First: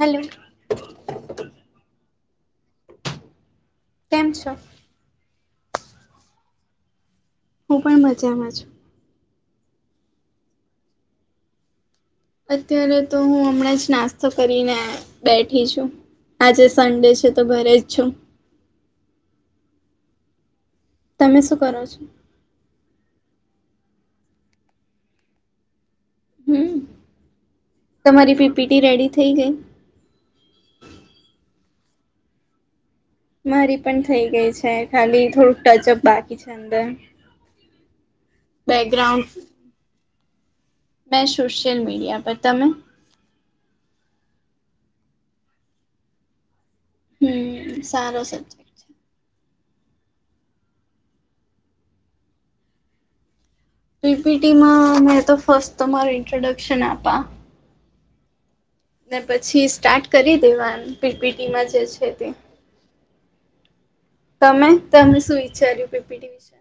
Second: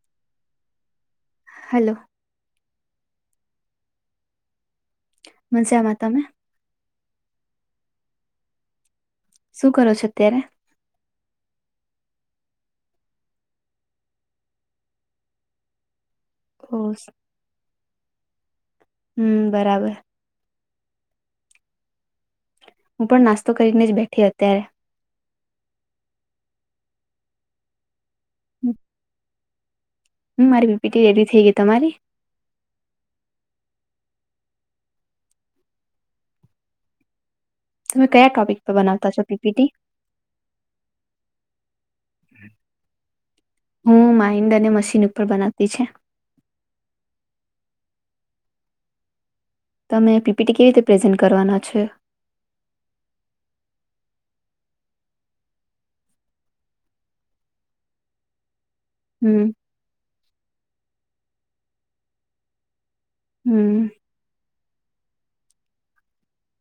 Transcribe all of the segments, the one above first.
Hello hello કેમ છો? મજા‌માં તમે? હું પણ મજામાં છું. શું કરો છો અત્યારે? અત્યારે તો હું હમણાં જ નાસ્તો કરીને બેઠી છું. આજે ઓ સન્ડે છે તો ઘરે જ છું. હ બરાબર. તમે શું કરો છો? હું પણ નાસ્તો કરીને જ બેઠી અત્યારે. હમ, તમારી પી પી ટી રેડી થઈ ગઈ? હ મારી પી પી ટી રેડી થઈ ગઈ તમારી? મારી પણ થઈ ગઈ છે ખાલી થોડુંક ટચઅપ બાકી છે અંદર. તમે કયા ટોપિક પર બનાવતા છો બેકગ્રાઉન્ડ પી પી ટી? મેં સોશિયલ મીડિયા પર તમે? હું માઇન્ડ અને મશીન ઉપર બનાવતી છે. હમ સારો સે. તમે પી પી ટી કેવી રીતે પ્રેઝન્ટ કરવાના છે? પી પી ટીમાં મેં તો ફર્સ્ટ તમાર ઇન્ટ્રોડક્શન આપા. ને હમ પછી સ્ટાર્ટ કરી દેવા એમ પી પી ટીમાં જે છે તે. હમ તમે તમને શું વિચાર્યું પી. પી ટી વિશે?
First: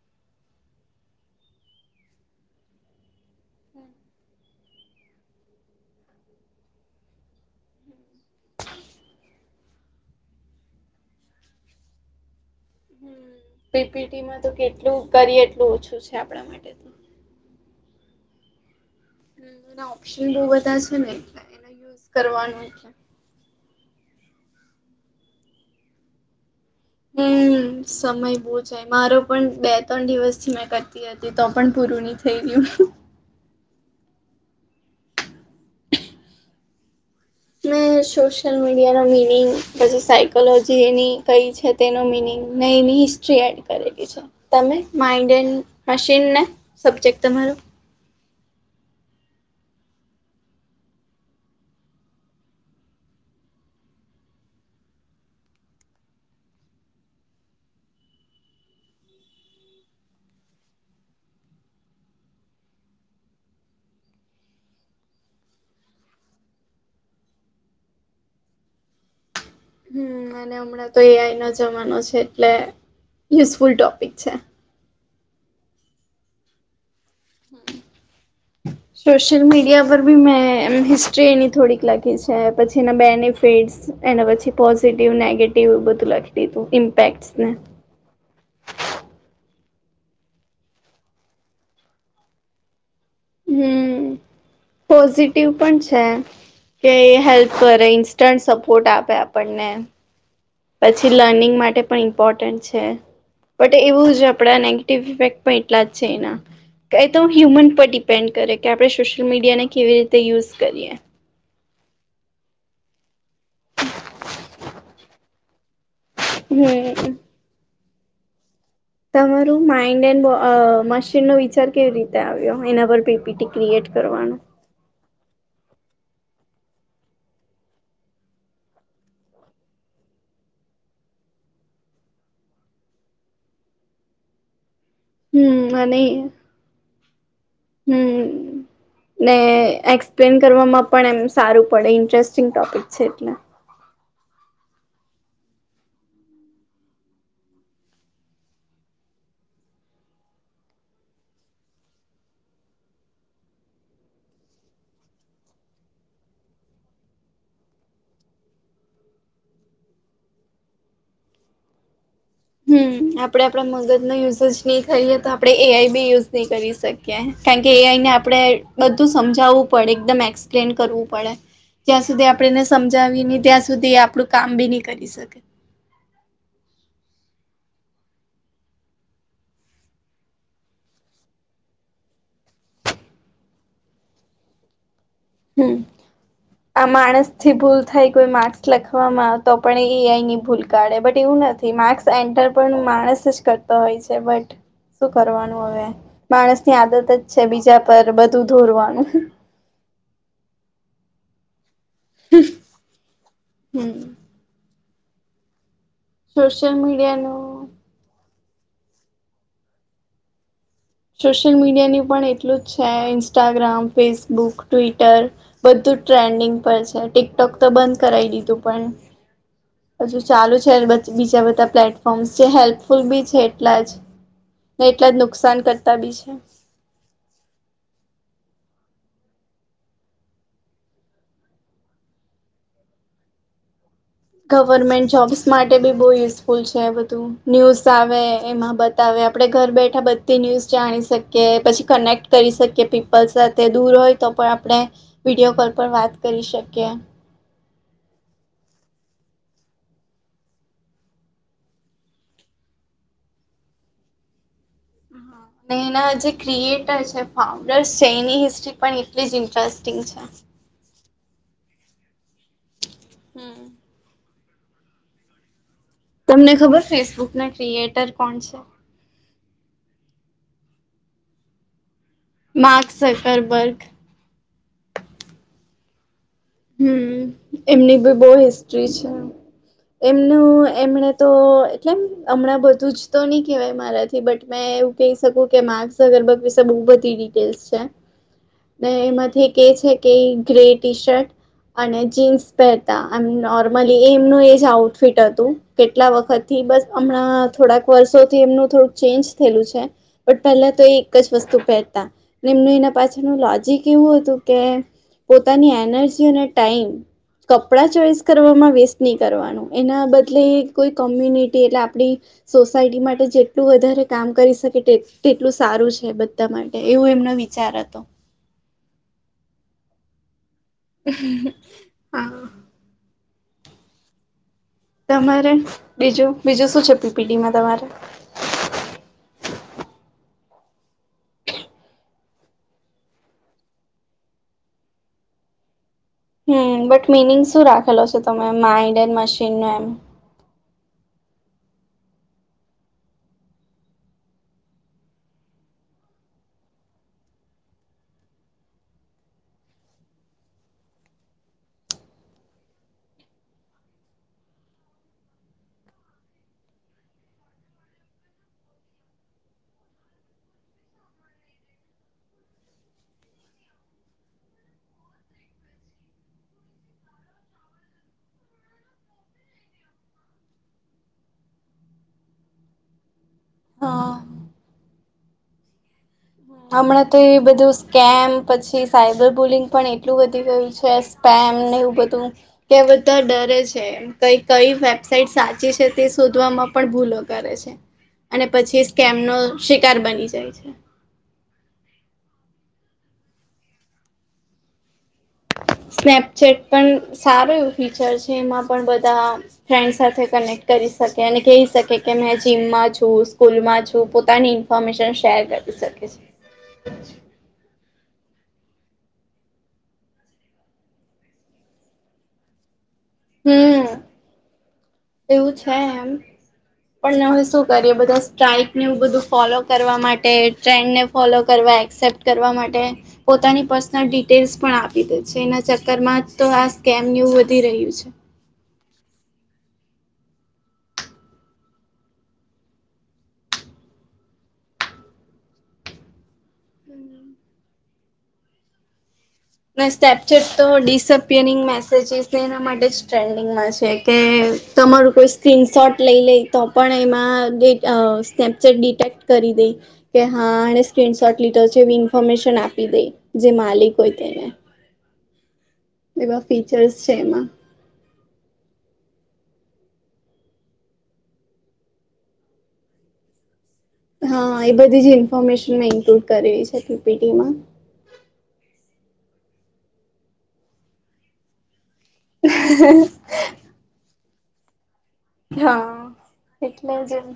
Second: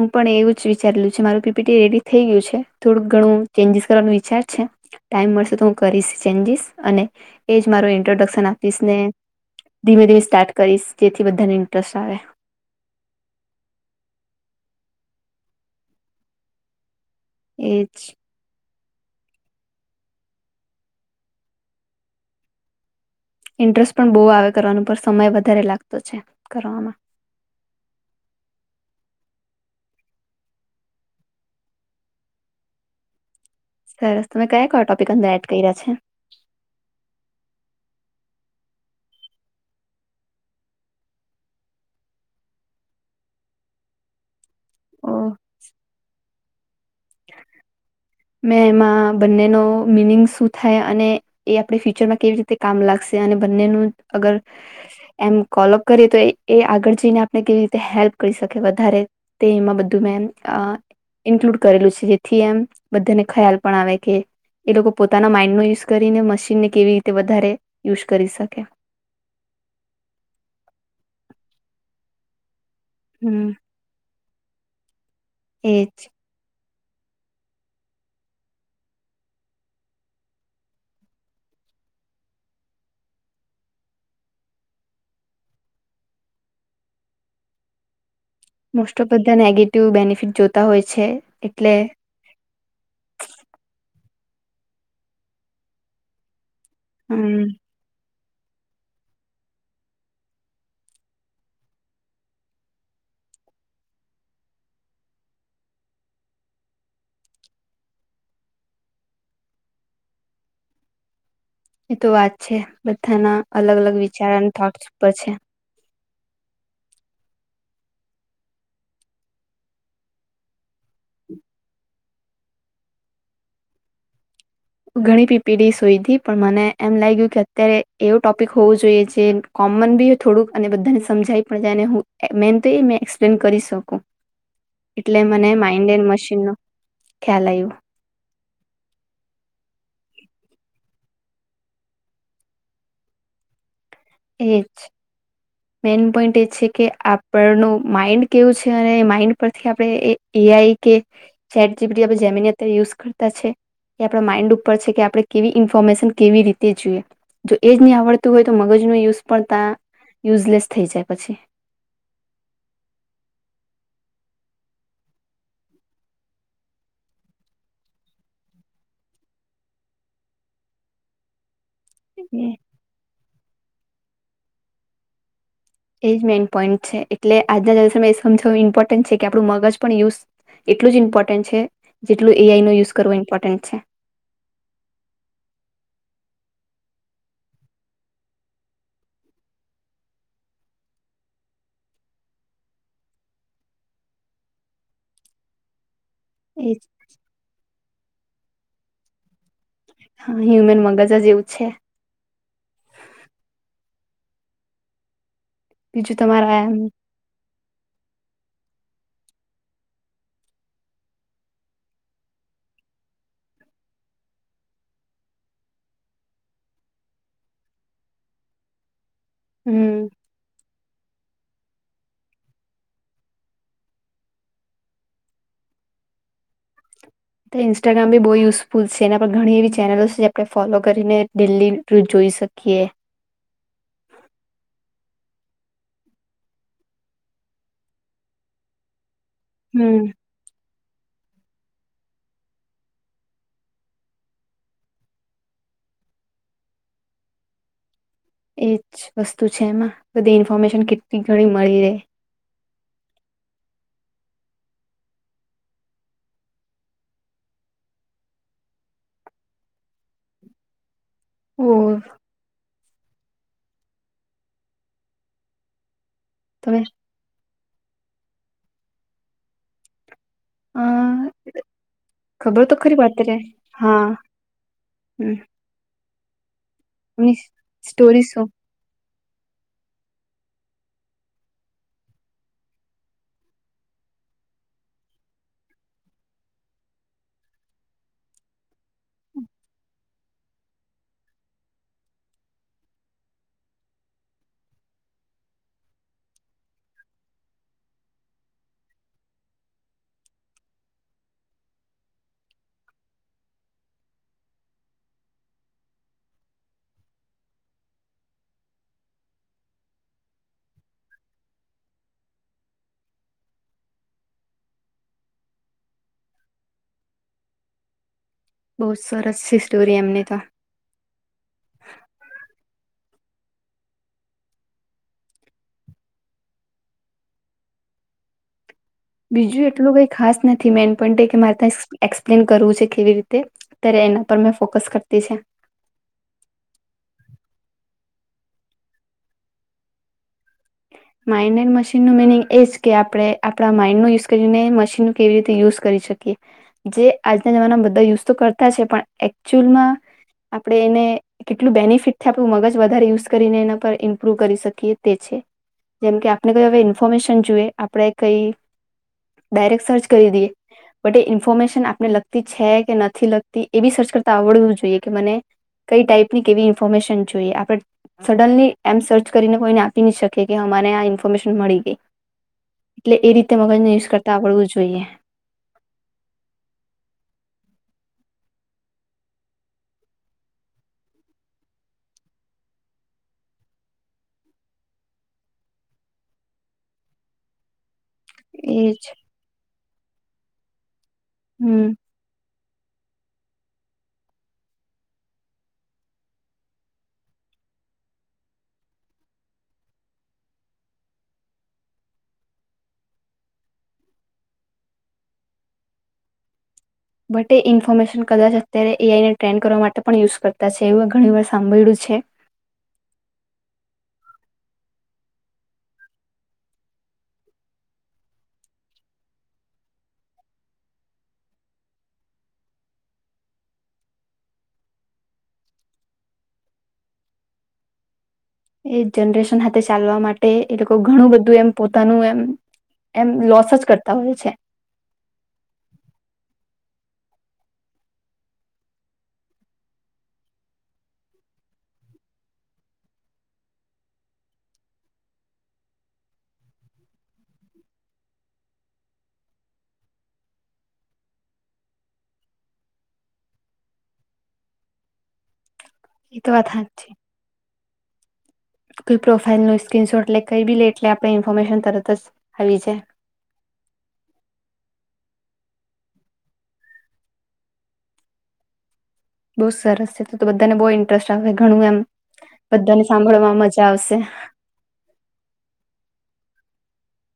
હું પણ એવું જ વિચારલું છે મારું પી પી ટી રેડી થઇ ગયું છે, થોડુંક ઘણું ચેન્જીસ કરવાનું વિચાર છે. ટાઈમ મળશે તો હું કરીશ ચેન્જીસ અને, એજ માર ઇન્ટ્રોડક્શન આપીશ ને. ધીમે ધીમે સાર્ટ કરીશ જેથી બધાને ઇન્ટરેસ્ટ આવે. હ પી પી ટીમાં તો કેટલું કરીએ એટલું ઓછું છે આપણા માટે. એ જ. ના ઓપ્શન બહ બધા છે નેટ એને યુઝ કરવાનું. ઇન્ટરેસ્ટ પણ બહુ આવે કરવાનું પર સમય વધારે લાગતો છે કરવામાં. હમ સમય બહુ જાય મારો પણ બે ત્રણ દિવસ થી મેં કરતી. હતી તો પણ પૂરું નની થઈ રહય્યું. સરસ તમે કયા કયા ટોપિક અંદર એડ કર રહ્યા છે. મેં સોશિયલ મીડિયાના મિનિંગ પછી સાયકોલોજીની કઈ છે. તેનો મિનિંગ નઈ નની હિસ્ટ્રી એડ કરેલી છે. તમે ઓહ, માઇન્ડ મશીન ને સબ્જેક્ટ તમારો? મેં એમાં બંનેનો મિનિંગ શું થાય અને એ આપણે ફ્યુચરમાં કેવી રીતે કામ લાગશે અને બંનેનું અગર એમ કોલપ કરીએ તો એ આગળ જઈને આપણે કેવી રીતે હેલ્પ કરી શકી વધારે. તે એમાં બધું મે ઇન્ક્લુડ કરેલું છે જેથી એમ, બધાને ખ્યાલ પણ આવે કે એ લોકો પોતાના માઇન્ડનો યુઝ કરીને મશીનને કેવી રીતે વધારે યુઝ કરી શકે. હમ અને હમણાં તો એ આઈ નો જમાનો છે એટલે હમ યુઝફુલ ટોપિક છે. એ જ. [inaudible] સોશિયલ મીડિયા પર બી મેં એમ હિસ્ટ્રી એની થોડીક લખી છે પછી એના બેની ફીડ એના પછી પોઝિટિવ નેગેટિવ એવું બધું લખી દીધું ઇમ્પેક્ટ ને. મોસ્ટ ઓફ બધા નેગેટિવ બેનિફિટ જોતા હોય છે એટલે હમ, પોઝિટિવ પણ છે, કે એ હમ હેલ્પ કરે ઇ ત્રણ સપોર્ટ આપે આપણને. પછી લર્નિંગ માટે પણ ઇમ્પોર્ટન્ટ છે. બટ એવું આપડા નેગેટિવ ઇફેક્ટ પણ એટલા જ છે એના. ક તો હ્યુમન પર ડિપેન્ડ કરે કે આપણે સોશિયલ મીડિયાને કેવી રીતે યુઝ કરીએ. એ તો વાત છે બધાના અલગ અલગ વિચાર અને થોટસ ઉપર છે. હમ. તમારું માઇન્ડ એન્ડ અ મશીનનો વિચાર કેવી રીતે આવ્યો એના પર પીપીટી ક્રિએટ કરવાનો. ઘણી પીપીડીસ હોઈ હતી પણ મને એમ લાગ્યું કે અત્યારે એવું ટોપિક હોવું જોઈએ જે. કોમન બી હોય થોડુંક અને બધાને સમજાવી પણ જાય ને હું મેન તો એ મેં એક્સપ્લેન કરી શકું. એટલે મને હમ અને માઇન્ડડ મશીન નો ખ્યાલ આવ્યો. હમ. ને એક્સપ્લેન કરવામાં પણ એમ સારું પડે ઇન્ટરેસ્ટિંગ ટોપિક છે એટલે. એ જ મેન પોઈન્ટ એ છે કે આપણનું માઈન્ડ કેવું છે, અને માઈન્ડ પરથી આપણે એ એઆઈ કે ચેટ જીપીટી આપણે જેમીની અત્યારે યુઝ કરતા છે. એ આપણા માઇન્ડ ઉપર છે કે આપણે કેવી ઇન્ફોર્મેશન કેવી રીતે જોઈએ. જો એજ નહી આવડતું હોય તો મગજ ન યુઝ પણ તા યુઝલેસ થઈ જાય પછી હમ આપડે આપડા મગજ નો યુઝ જ નહી કરીએ તો આપડણે એઆઈ બી યુઝ નહી કરી શક કે કેમ કે એઆઈ ને આપણે બધું સમજાવવું પડે એકદમ એક્સપ્લેન કરવું પડે. જ્યાં સુધી આપણે એને સમજાવીએ નહી ત્યાં સુધી એ આપણું કામ બી નહી કરી શકે. એજ મેઈન પોઈન્ટ છે, એટલે આજના દિવસમાં એ સમજું ઇમ્પોર્ટન્ટ છે, કે આપણું મગજ પણ યુઝ એટલું જ ઈમ્પોર્ન્ટ છે, જેટલું એ આઈ નો યુઝ કરવો ઇમપોર્ટન્ટ છે. હમ. આ માણસ થી ભૂલ થાય કોઈ માર્ક્સ લખવામાં તો પણ એઆઈ ની ભૂલ કાઢે બટ એવું નથી. માર્ક્સ એન્ટર પણ માણસ જ કરતો હોય છે, બટ શું કરવાનું હવે માણસની આદત જ છે, બીજા પર બધું ધોરવાનું. હા એમનુ મગજ જ એવું છે. [inaudible] હમ બીજું તમારા સોશિયલ એમ મીડિયાનું સોશિયલ મીડિયાનું પણ એટલું જ છે, ‌ઇન્સ્ટાગ્રામ, ફેસબુક, ટ્વિટર, બધું ટ્રેન્ડિંગ પર છે, ટિકટોક તો બંધ કરાવી દીધું હમ પણ હજુ ચાલુ છે [inaudible] બીજા બધા પ્લે ફોન્સ જે હેલ્પફુલ બી છે, એટલા જ ને એટલા જ નુકસાન કરતા બી છે. ઇન્સ્ટાગ્રામ બી બહુ યુઝફુલ છે, એના પર ઘણી એવી ચેનલો છે આપણે ફોલો કરીને ડેલી જોઈ શકીએ. ગવર્મેન્ટ જોબ્સ માટે બી બહુ યુઝફુલ છે, બધું ન્યૂઝ આવે એમાં બ તાવે હવે આપણે ઘર બેઠા હમ બધ તે ન્યૂઝ જાણી શકીએ પછી કનેક્ટ કરી શકીએ પીપલ સાથે દૂર હોય તો પણ આપણે વિડીયો કોલ પર વાત કરી શકીએ. એજ વસ્તુ છેને [inaudible] ઇન્ફોર્મેશન કેટલી ઘણી મળી રહે [inaudible] અને એના જે ક્રિએટર છે, ફાઉન્ડર છે, એની હિસ્ટ્રી પણ એટલી જ ઇન્ટરેસ્ટિંગ છે. હો. હમ. તમને તમે ખબર ફેસબુક ના ક્રિએટર કોણ છે. હ ખબર તો માર્ક ખરી વાત રે સકરબર્ગ. હા હમ. હમ એમની એમની બી સ્ટોરી બહુ શું હિસ્ટ્રી છે. એમનું એમણે તો એટલે એમ હમણાં બધું જ તો નહીં કહેવાય મારાથી બટ મેં એવું કહી શકું કે માર્ગ ઝુકરબર્ગ વિશે બહુ બધી ડિટેલ્સ છે. ને એમાંથી કે છે કે ગ્રે ટી શર્ટ અને જીન્સ પહેરતા એમ નોર્મલી એમનું એ જ આઉટફિટ હતું. કેટલા વખત થી બસ હમણાં થોડાક વર્ષોથી એમનું થોડુંક ચેન્જ થયેલું છે. પણ પહેલા તો એ એક જ વસ્તુ પહેરતા એમનું એના પાછળનું લોજિક એવું હતું કે પોતાની એનર્જી અને ટાઈમ કપડા ચોઈસ કરવામાં વેસ્ટ નહી કરવાનું. એના બદલે કોઈ કોમ્યુનિટી એટલે આપણી સોસાયટી માટે જેટલું વધારે કામ કરી શકે તે. તેટલું સારું છે, બધા માટે એવું એમનો વિચાર હતો. બહુ સરસ છે સ્ટોરી એમની તો. હા. તમારે બીજું બીજું શું છે પીપીડીમાં, તમારે? બીજું એટલું કઈ ખાસ નથી, મેન પણ કે મારે ત્યાં એક્સપ્લેન કરવું છે, કેવી રીતે? અત્યારે એના પર મેં ફોકસ કરતી છે. હમ, બટ મિનિંગ શું રાખેલો છે તમે માઇન્ડન મશીન નો એમ? માઇન્ડ એડ મશીનનું મિનિંગ એજ કે આપણે આપણા માઇન્ડ નું યુઝ કરી ને મશીનનું કેવી રીતે યુઝ- - કરી શકે, જે આજના જમાનામાં બધા યુઝ તો કરતા છે, પણ એકચુઅલમાં- - આપણેે એને- - કેટલું બેનિફિટ આપડુ મગજ વધારે યુઝ કરીને એના પર ઇમપ્રુવ કરી શકીએ તે છે. જેમ કે, આપણે કઈ હવે ઇન્ફોર્મેશન જોઈએ, આપણે કંઈ ડાયરેક્ટ સર્ચ કરી દઈએ- - બટ, એ ઇન્ફોર્મેશન આપને લગતી છે કે નથી લગતી, એ બી સર્ચ કરતા આવડવું જોઈએ કે મને- - કઈ ટાઈપ ની કેવી ઇન્ફોર્મેશન જોઈએ, આપણે સડનલી એમ સર્ચ કરીને કોઈને આપી ન શકીએ. કે કે અમાને આ ઇન્ફોર્મેશન મળી ગઈ, એટલે એ રીતે મગજને યુઝ કરતા હા આવડવું જોઈએ. હમણાં તો એ બધું સ્કેમ, પછી સાયબર બુલિંગ પણ એટલું વધી ગયું છે. પ, એમને એવું બધું કે બધા ડરે છે. કઈ કઈ વેબસાઇટ સાચી છે, તે શોધવામાં પણ ભૂલો કરે છે. અને પછી એજ સ્કેમ નો શિકાર બની જાય છે. હમ. સ્નેપચેટ પણ સારું એવું ફીચર છે, એમાં પણ બધા- - ફ્રેન્ડ સાથે કનેક્ટ કરી શકે અને કહી શકે કે, મે જીમમાં છું, સ્કૂલમાં છું, પોતાની- - ઇ ફોર્મેશન શેર કરી શકે છે. બટ, એ ઇન્ફોર્મેશન કદાચ અત્યારે એ. આઈ. ને ટ્રેન્ડ કરવા માટે પણ યુઝ કરતા છે, એવું ઘણી વાર સાંભળ્યું છે. હમ. એવું છે એમ. પણ હવે શું કરીએ, બધા સ્ટ્રાઈક ન બધું ફોલો કરવા માટે ટ્રેન્ડને- - ફોલો કરવા, એક્સેપ્ટ કરવા માટે- - પોતાની પર્સનલ ડિટેલ્સ પણ આપી દે છે, એના ચક્કર માં તો આ સ્કેમ ને એવું વધી રહ્યું છે. એ જનરેશન, હા, ચાલવા માટે એ લોકો ઘણું બધું એમ, પોતાનું એમ- - એમ લોસ જ કરતા હોય છે. ના, સ્ટેપચેટ તો ડિસઅપિયરિંગ મેસેજિસ ને એના માટે જ ટ્રેન્ડિંગમાં છે - - તમારું કોઈ સ્ક્રીન શોટ લઈ લે, તો પણ એમાં સ્નેપચટ ડિટેક્ટ કરી દે- - કે, હા, એ સ્ક્રીનશોટ લીધો છે, એવી ઇન્ફોર્મેશન આપી દે, જે માલિક હોય- - [unintelligible] એ એવા તો વાત ફીચર્સ છે હાચી એમાં. કોઈ પ્રોફાાઈલ ન સ્ક્રીનશોટ, એટલે કઈ બી લે, એટલે આપણે ઇન્ફોર્મેશન તરત જ આવી જાય- - હા, એ બધી જ ઇન્ફોર્મેશન મેં ઇન્ક્લુડ કરવી છે પીપીટી માં. બહુ સરસ છે તો, બધાને બહુ ઇન્ટરેસ્ટ આવે, ઘણું એમ બધાને સાંભળવામાં મળે. આવશે. હા, એટલે જમ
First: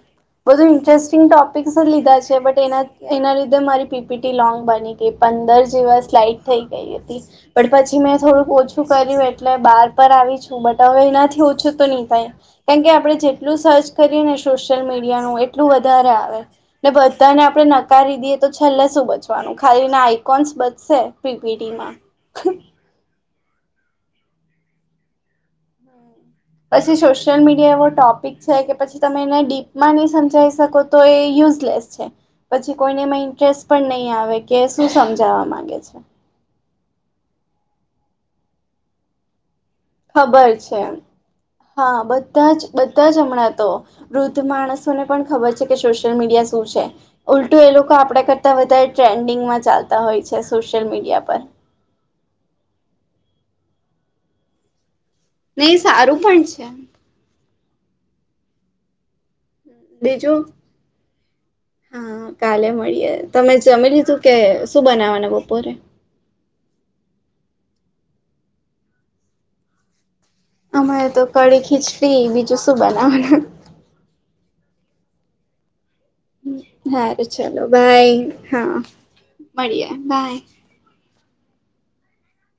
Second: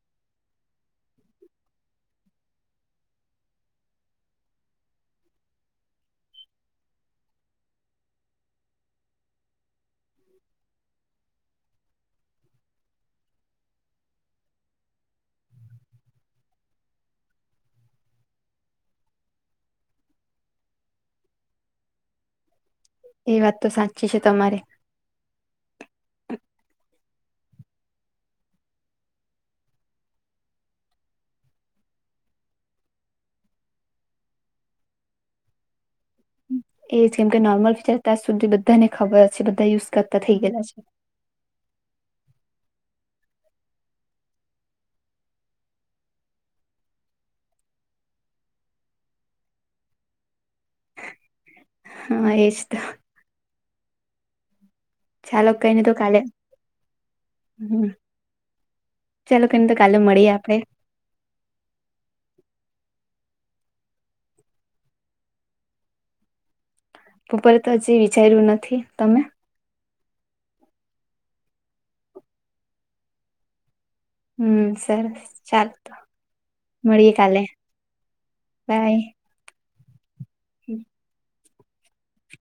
બધું ઇન્ટરેસ્ટિંગ ટોપિકસ જ લીધા છે, બટ એના- - એના લીધે મારી પીપીટી લોંગ બની ગઈ, પંદર જેવા સ્લાઈડ થઈ ગઈ હતી- - પણ પછી મેં થોડુંક ઓછું કર્યું, એટલે બહાર પર આવી છું, બટ હવે એનાથી ઓછું તો નહી થાય- - કેમકે આપણે જેટલું સર્ચ કરીએ ને સોશિયલ મીડિયાનું, એટલું વધારે આવે- - ને બધાને આપણે નકારી દઈએ, તો છેલ્લે શું બચવાનું? ખાલી ના આઈકોન્સ બચશે પીપીડી માં- - [unintelligible] એ વાત તો સાચી છે, તમારે. પછી સોશિયલ મીડિયા એવો ટોપિક છે કે પછી તમે એને ડીપમાં નહી સમજાવી શકો તો એ યુઝલેસ છે. પછી કોઈને એમાં ઇન્ટરેસ્ટ પણ નહીં આવે કે શું સમજાવા માંગે છે. એજ કેમ કે નોર્મલ ફીચર ત્યાં સુધી બધાને ખબર હ છે, બધા યુઝ કરતા થઈ ખબર ગયેલા છે હા બધા જ બધા જ હમણાં તો વૃદ્ધ માણસોને પણ ખબર છે, કે સોશિયલ મીડિયા શું છે. ઉલટું એ લોકો આપણા કરતા વધારે ટ્રેન્ડિંગમાં ચાલતા હોય છે, સોશિયલ મીડિયા પર હા, એસતો ચાલો, નહીં કઈની તો સારું કાલે. પણ છે હમ્મ, ચાલો. કેને તો કાલે મળીએ બીજું આપડે. હા, કાલે મળીએે. તમે જમી લીધું? કે શું બનાવવાના બપોરે? બપોરે તો હજી વિચાર્યું નથી. તમે? અમારે તો કડી-ખીચડી, બીજું શું બનાવવાનું? હમ્મ, સર ચાલો. હારું, ચલો. બાય હા, મળીએ. હમ્મ.